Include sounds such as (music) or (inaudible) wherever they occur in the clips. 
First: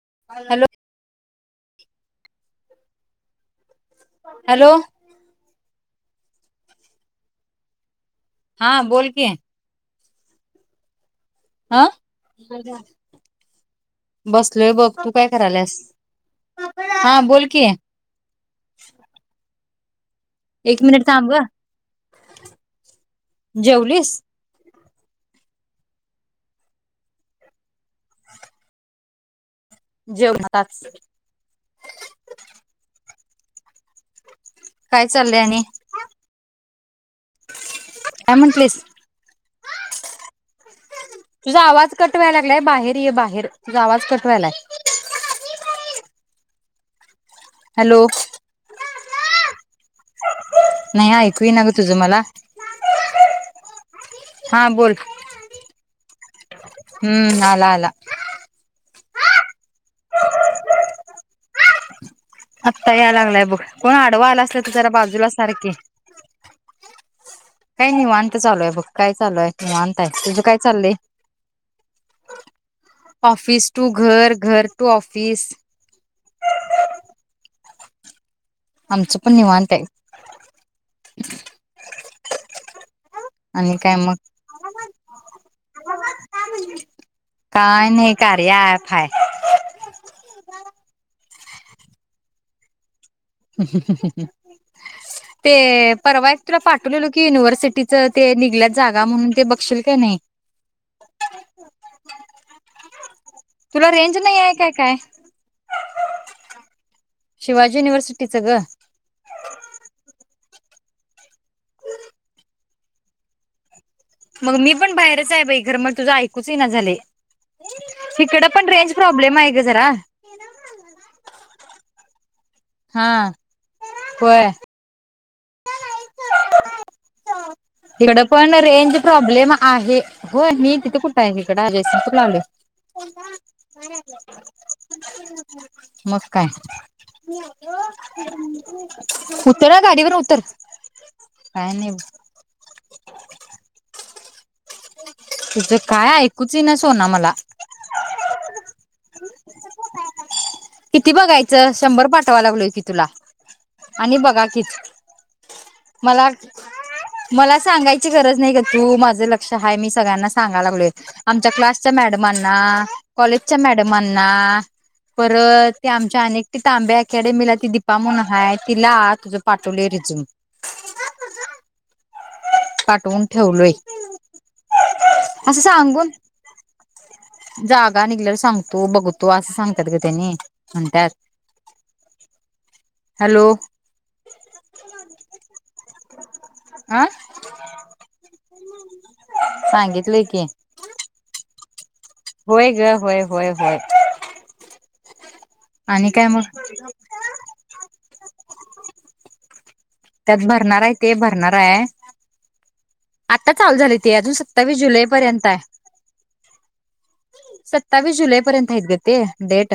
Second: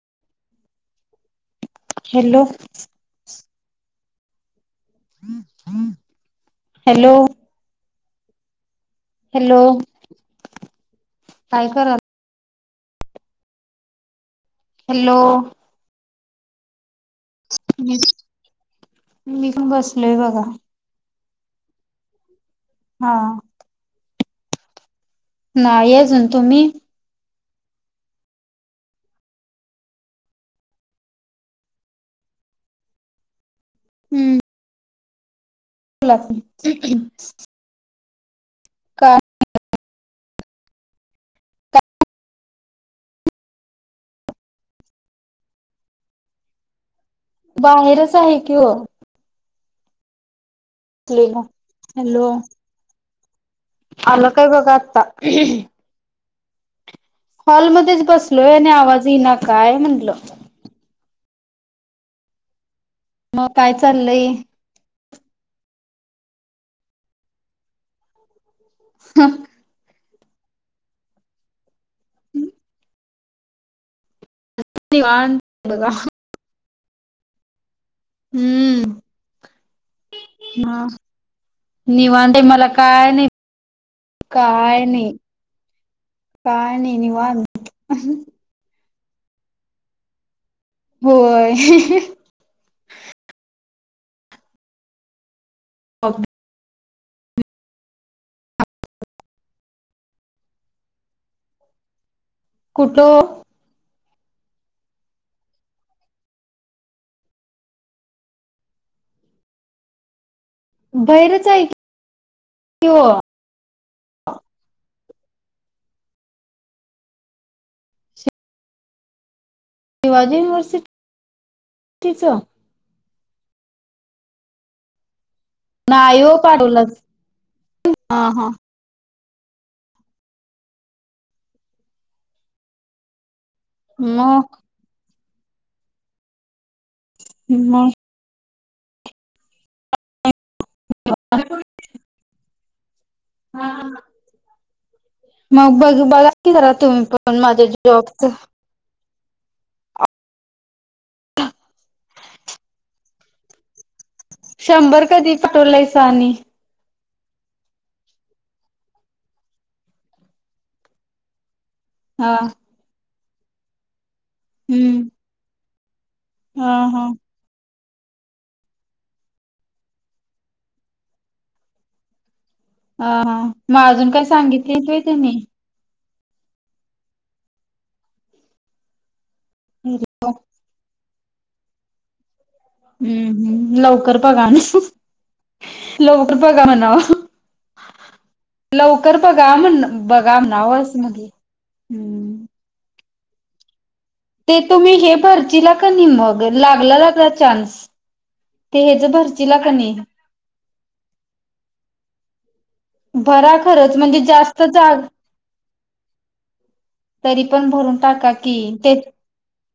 (inaudible) Hello. Hello. Hello. हा बोल कि हॅलो काय कराल? बसलोय बघ तू हॅलो काय कराल्यास? म मी पण बसलोय बघा. एक मिनिट थांब गं. हा जेवलीस? नाही अजून, तुम्ही? जेवणातात. हम्म. काय चाललंय आणि? (inaudible) काय म्हटलीस? काय (inaudible) तुझा आवाज कटवायला लागलाय. बाहेर ये बाहेर तुझा आवाज कटवायलाय. (inaudible) हॅलो बाहेरच आहे कि ओ. नाही बसलेलो ऐकू ये ना गं तुझं मला. अलं काय बग हा बोल आत्ता? हम्म आला आला हॉलमध्येच बसलोय आणि आवाज येना काय म्हटलं? आत्ता याय लागलाय मग बघ. काय कोण चाललंय आडवा आला असला त जरा बाजूला सारकि. काही नीवांत चालू आहे बघ, काय चालू हाय निवांत. तुझं काय चाललंय? (inaudible) ऑफिस टू घर घर टू ऑफिस. निवांत बघा हम्म आमचं पण निवांत हे. निवांते मला काय नाही, आणि काय मग काय नाही. काणी नि वान. काय नाही कार्या ऍप हाय होय हह.. ते परवा एक तुला फाट. आपलेलो की युनिव्हर्सिटीच ते निघल्यात जागा म्हणून ते बघशील का नाही. (inaudible) दो.. तुला रेंज नाही आहे का काय. शिवाजी युनिव्हर्सिटीचं ग. भैरच आहे. कि हो मग मी पण बाहेरच. च बाई र मग तुझा ऐकुच ययना झालय, ईकड पण रेंज प्रॉब्लेम आहे. ग जरा शिवाजी युनिव्हर्सि टीच. हा होय. नाही हो पाडवलाच. इवडेपणार रेंज प्रॉब्लेम आहे हो मी तिथे कुठे आहे इकड अजय स तू लावले मग मस् काय मग उतर ना गाडीवरून उतर काही नाही हा ह (inaudible) मग बघ काय ऐकूच बघारा येईना तुम्ही सोना मला पण माझ्या जॉबच किती बघायचं शंभर पाठवा लागलोय की तुला आणि बघा किच शंभर कधी पाठवलायसा मला आणि मला सांगायची गरज नाही का तू माझं लक्ष आहे मी सगळ्यांना सांगाय लागलोय आमच्या क्लास च्या हा मॅडमांना कॉलेजच्या मॅडमांना हम्म परत ते आमच्या अनेक हा तांब्या हा. आखेडे मिला त पप्पा म्हण हाय तिला तुझ पाठवले रिजूून अ मग अजून काय सांगितले तय त्यांनी असं सांगून जागा निघल्यावर सांगतो बघतो असं सांगतात ग त्यांनी म्हणतात हॅलो हम्म लवकर बघा ना लोक कृपाा का म्हणावा अ लवकर बघा म्हण सांगितलंय बघा की नावस मग् होय ग होय होय होय ते तुम्ही हे भरच आणि काय मग लागला लाग चान्स भर क त्यात भरणार आहे ते भरणार आहे आता भरा चालू खरंच झाली ती म्हणजे अजून जास्त सत्तावीस जाग जुलै पर्यंत आहे तरी पण भरून सत्तावीस टाका जुलै की पर्यंत आहेत ग ते डेट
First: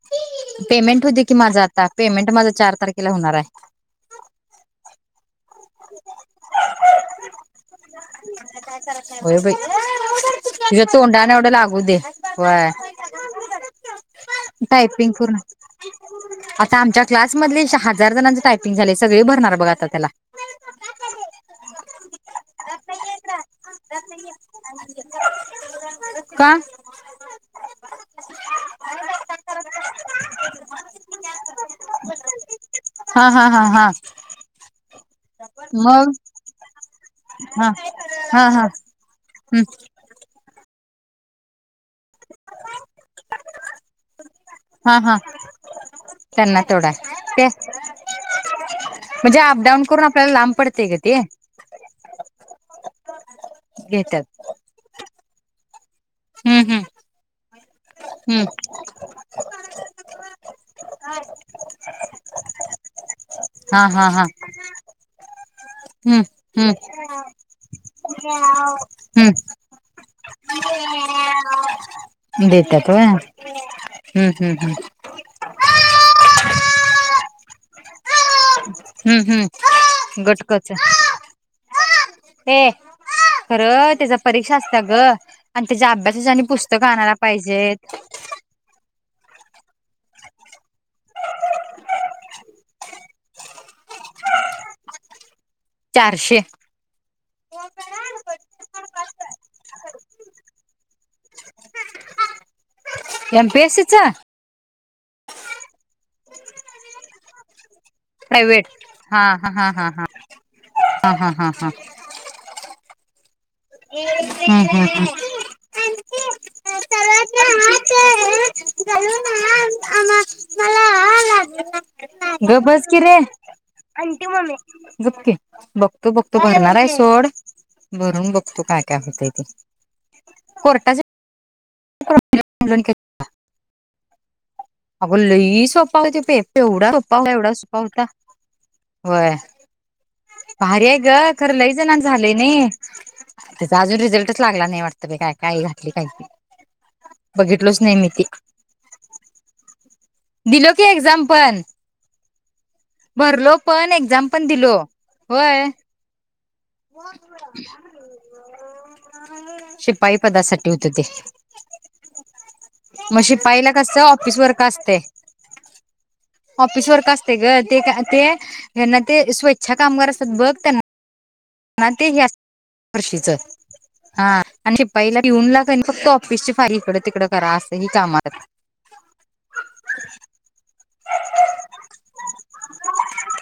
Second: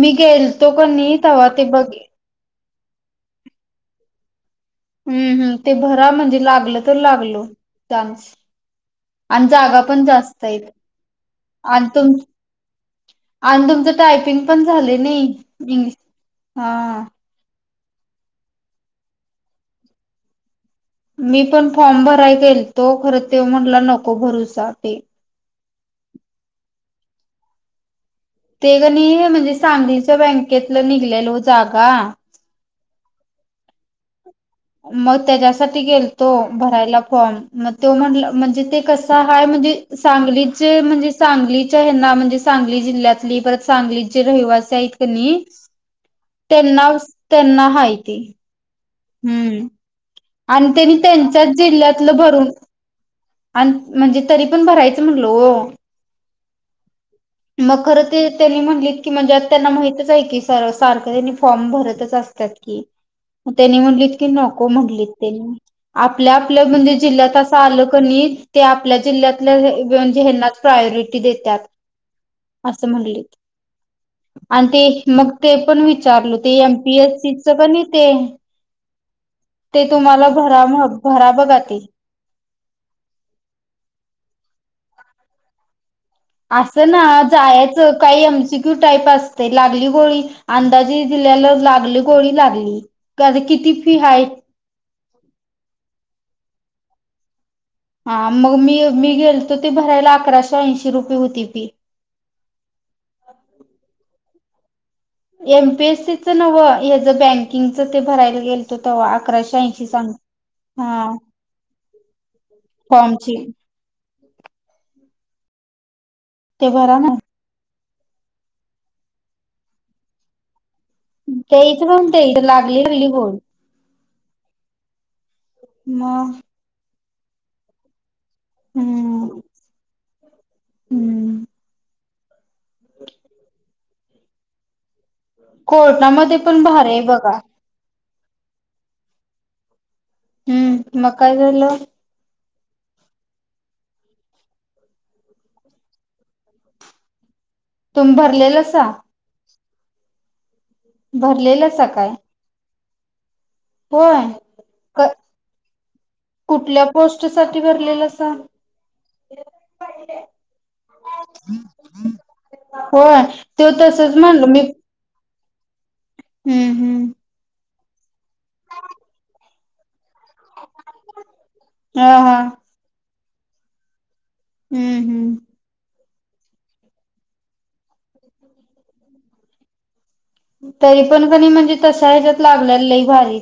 मी गेलतो पेमेंट कणी होते की तवा माझं ते बघ आता पेमेंट माझ चार तारखेला होणार आहे हम्म हम्म ते भरा म्हणजे लागलं तर लागलो डान्स होयई तज तोंडण एवढं लागू आणि दे तुम होय आणि तुमचं टायपिंग पण झाले टयपिंग नाही पूर्ण इंग्लिश हा आता आमच्या क्लास मध हजार जणांचे टयपंग झाले सगळे भरणार बघा आता त्याला मी पण फॉर्म भराय गेल तो खर ते म्हणला नको भरूचा ते (unintelligible) का? ते कणी म्हणजे सांगलीच्या बँकेतलं निघलेल हो जागा हा -हा- हा- हा (inaudible) मग त्याच्यासाठी मग गेलतो भरायला फाॅम-म हा त्यो म्हंटला हा म्हणजे हा ते कसं आहे हम्म, म्हणजे सा सांगली म्हणजे सांगली च्या हेंना म्हणजे सांगली जिल्ह्यातली परत सांगलीत जे रहिवासी आहेत हा हा कणी तेवढा त्यांना आहे. ते -त्यांना हायती म्हणजे (inaudible) अबडाऊन करून आपल्याला लांब आणि पडते त्यांनी ग ते त्यांच्याच जिल्ह्यातलं भरून आणि घेतात म्हणजे तरी पण भरायचं म्हटल हो हम्म हम्म मग खर ते हम्म त्यांनी म्हणली की म्हणजे आता त्यांना माहित तच हाय की स -सारखं त्यांनी फॉर्म भरतच असत्यात की त्यांनी हा हा म्हटलीत हा की नको म्हणलीत त्यांनी हम्म आपल्या- आपल्या हम्म म्हणजे जिल्ह्यात असं आलं कणी ते आपल्या हम्म जिल्ह्यातल हेंनाच प्रायोरिटी देत्यात‌ देतात असं होय म्हणलेत हम्म हम्म आणि हम्म ते मग ते पण विचारल ते एमपीएससीच कणी ते हम्म ते -हम्म (inaudible) तुम्हाला गट भरा कच भरा बघा ते य (inaudible) (inaudible) खर त्याच्या परीक्षा असत ग आणि त्याच्या अभ्यास असना जायचं काय एमसीक्यू च टाईप असतय लागली गोळी अंदाजे दिल्याला लागली गोळी -लागली किती फी हाय (inaudible) चारशे हा मग मी -मी गेलतो ते भरायला अकराशे ऐंशी रुपये होती फी (inaudible) एमपीएसीच एमपीएससीच नवं हेच बँकिंगच च ते भरायला प्रायव्हेट गेलतो तव्हा अकराशे ऐंशी सांग हा-हा- हा- हा (inaudible) फॉमची (inaudible) हम्म हम्म ते बराय ना.. तेच म्हणतीये इथ ग लागली बस की हली रे बोली (inaudible) बघतो- बघतो मग भरणार आहे, सोड भरून बघो तू काय -काय होतय हम्म ते कोर्टा हम्म (unintelligible) अग लई सोपा होती कोर्टामध्ये दिपे पण भारी -प-एवढा आहे सोपा होता- बघा एवढा सोपा होता, होय, भारी आहे हम्म ग मग काय खरं झालं लयजणांच झालंय नय त्याचा अजून रिझल्टच लागला नाही वाटतं ब काय काही घातली काही (unintelligible) बघितलोच नाही मी तुम्ही ते भरलेलासा दिलो की एक्झामपण भरलेलासा काय भरलो पण एक्झाम होय पण दिलो? क होय.. कुठल्या पोस्ट साठी भरलेलासा? शिपाई पदासाठी होत ते (inaudible) होय मग तो शिपाईला कसकाय तसच ऑफिस म्हणल मी वर्क असतय. (inaudible) हम्म ऑफिस हम्म वर्क असतय (inaudible) ग- ते का -तेना ते स्वेच्छा कामगार असतात बघ त्यांना यांना -ते हा या हा -ह्यावर्षीच (inaudible) हा आणि हम्म -शिपाईला- हम्म पिऊन लाग फक्त ऑफिशची फार इकड- तिकडं करा असं ही काम अस तरी पण कणी म्हणजे तशा ह्याच्यात लागलेल लय भारी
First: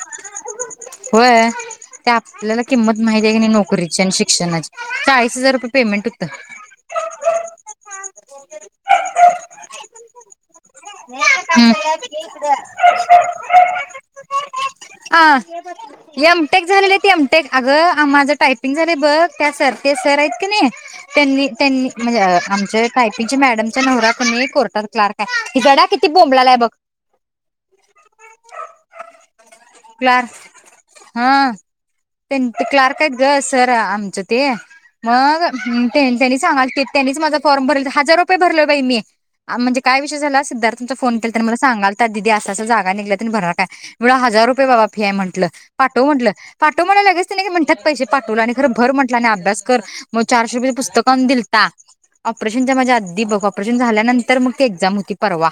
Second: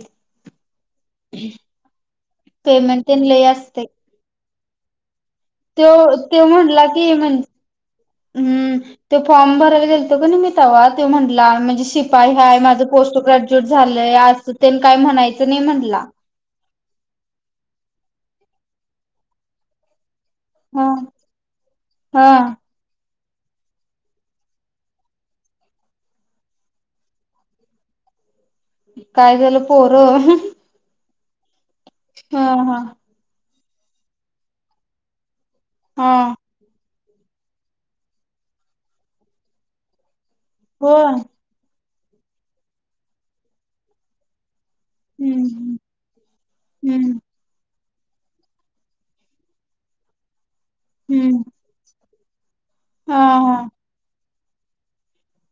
होय (inaudible) ते आपल्याला किंमत पेमेंट तेन माहिती आहे की लई नाही असतय. नोकरीची आणि शिक्षणाची चाळी त्यो- त्यो म्हटला की म्ह हम्म तो फॉर्म भरायला गेलतो कणी मी तव्हा तो म्हटला हम्म. म्हणजे शिपाही हाय माझ पोस्ट ग्रॅज्युएट झा काय आ म्हणायच नाही म्हट एमटेक झालेले ते एमटेक अगं माझं टायपिंग झालंय बघ त्या सर ते सर आहेत नाही हा त्यांनी त्यां म्हणज हा आमच का तिजे मॅडमच्या नहरा कोून कोर्टात क्लार्क आहे तिझडा किती बोंबलाला आहे बघ (inaudible) काय झालं पोरं क्लार्क हा प हा ते हा क्लार्क आहेत ग सर आमचं ते मग नी हा त्यांनी सांगाल त्यांनीच माझा फॉर्म भरला हजार रुपये भरले मी म्हणजे काय विषय झाला सिद्धार्थुचा होय फोन के मला सांाल तर ददी अस जागा निघल्यात आणि भरणार कायण हजार रुपये बाबा म्हटलं हम्म पाठव म्हट पाठव म्हणायला हम्म लगेच नाही त्यात पैसे पाठवले आणि खर भर म्हटलं ना अभ्यास कर मग चारशे रुपयाे पुस्तक आण हम्म दिलता ऑपरेशनच्या माझ हा बघ हा ऑपरेशन झाल्यानंतर मग त एक्झाम होती परवा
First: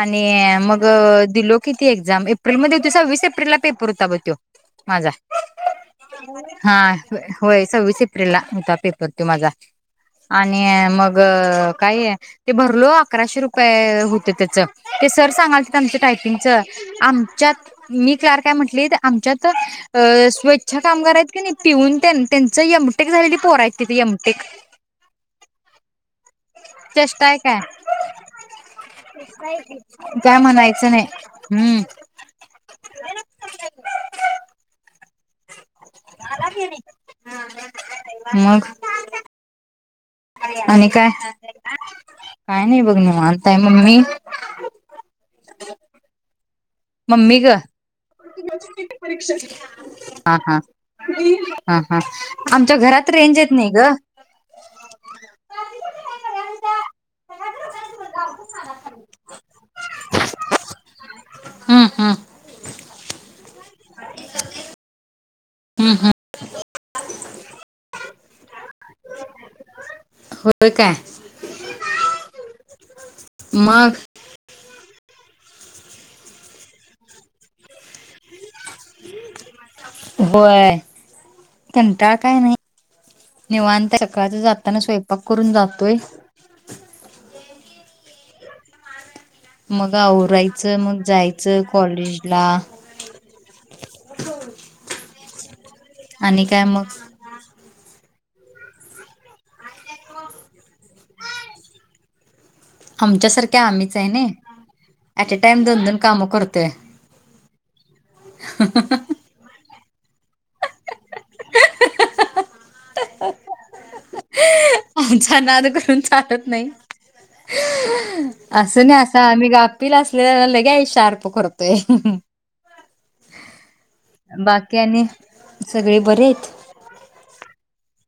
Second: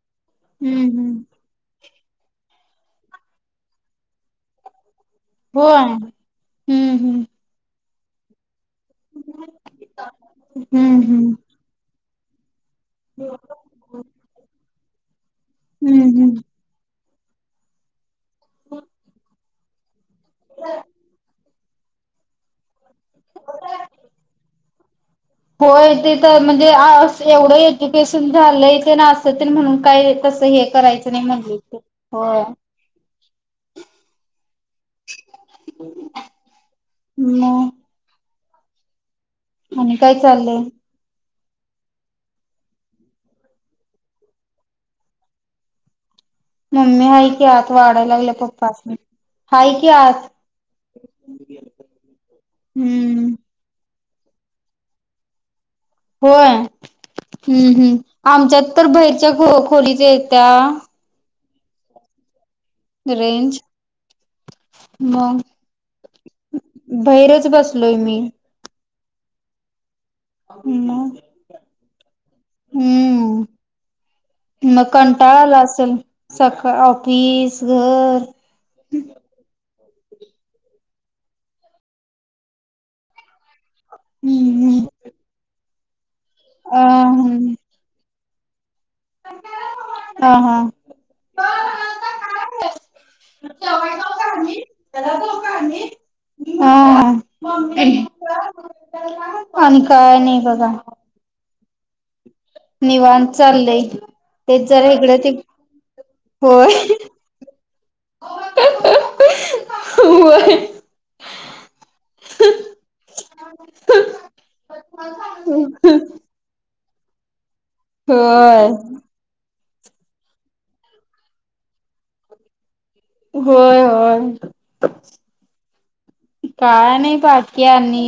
आणि मग हम्म हम्म दिलो की ती एक्झाम एप्रिलमध्येध्ये होती सव्वीस एप्रिलला पेपर होता बघ तो माझा होय हम्म हा हम्म होय स विष एप्रिल लाच पेपर होता माझा आणि हम्म मग हम्म काय आहे ते भरलो अकराशे रुपये होत त्याचं ते सर सांगाल ते आमच्या हम्म हम्म टायपिंगच आम त मी क्ल काय म्हटले आमच्यात स्वच्छ कामगार आहेत की पिऊन त्यांचं (unintelligible) यमटेक झालेली पोराय तिथ यमटेक होय ते म्हणजे अस चेष्टा आहे एवढं काय एज्युकेशन झालंय ते अस ते म्हणून काय तस हे करायचं नाही हो मग मग आणि काय चाललंय आणि काय काय नाही बघ निवांत आय मम्मी हाय मम्मी की ग आत वाढायला लागल्या पप्पासनी. हाय की आत हा हा हा हा आमच्या घरात हम्म रेंज येत नाही ग होय हम्म हम्म. आमच्यात तर बाहेरच्या खो खोलीत येत्या हां हां (unintelligible) रेंज मग हम्म हम्म बैरच बसलोय मी होय काय हम् हम्म मग मकन ल (unintelligible) असेल सकाळ ऑफिस घर होय कंटाळ काय नाही निवांत सकाळचा हम्म जाताना हम्म. स्वयंपाक करून जातोय अ हम (unintelligible) मग हा हा आवरायचं मग जायचं कॉलेजला यो का आम्ही (inaudible) आणि काय मग आ आणि काय नही बघा निवाण आमच्यासारख्या चालंय आम्हीच आहे ना तेच जरा इकडं ते ऍट अ टाइम दोन होय (inaudible) ह ह होय (unintelligible) आमचा नाद करून चालत नाही होय असं नाही असा आम्ही ग कपिला असलेल्या लगे शार्प करतोय होय बाकी होय आणि सगळे बरे (unintelligible) आहेत. काय नाही बाकी आणि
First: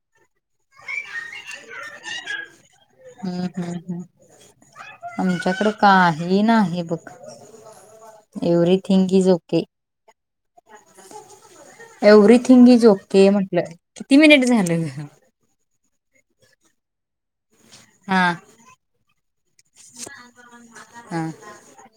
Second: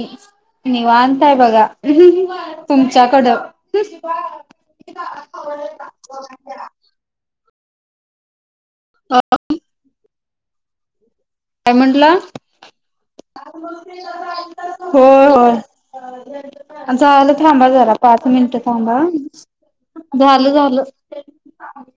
निवांतय बघा तुमच्याकडं हम्म हम्म हम्म आमच्याकडे काही एव्हरिथींग इज ओके काय म्हंटला एव्हरीथिंग इज ओके म्हटलं किती मिनिट झालं ग? होय होय आमला (unintelligible) थांबा झाला हा पाच मिनट थांबा झालं हा झालं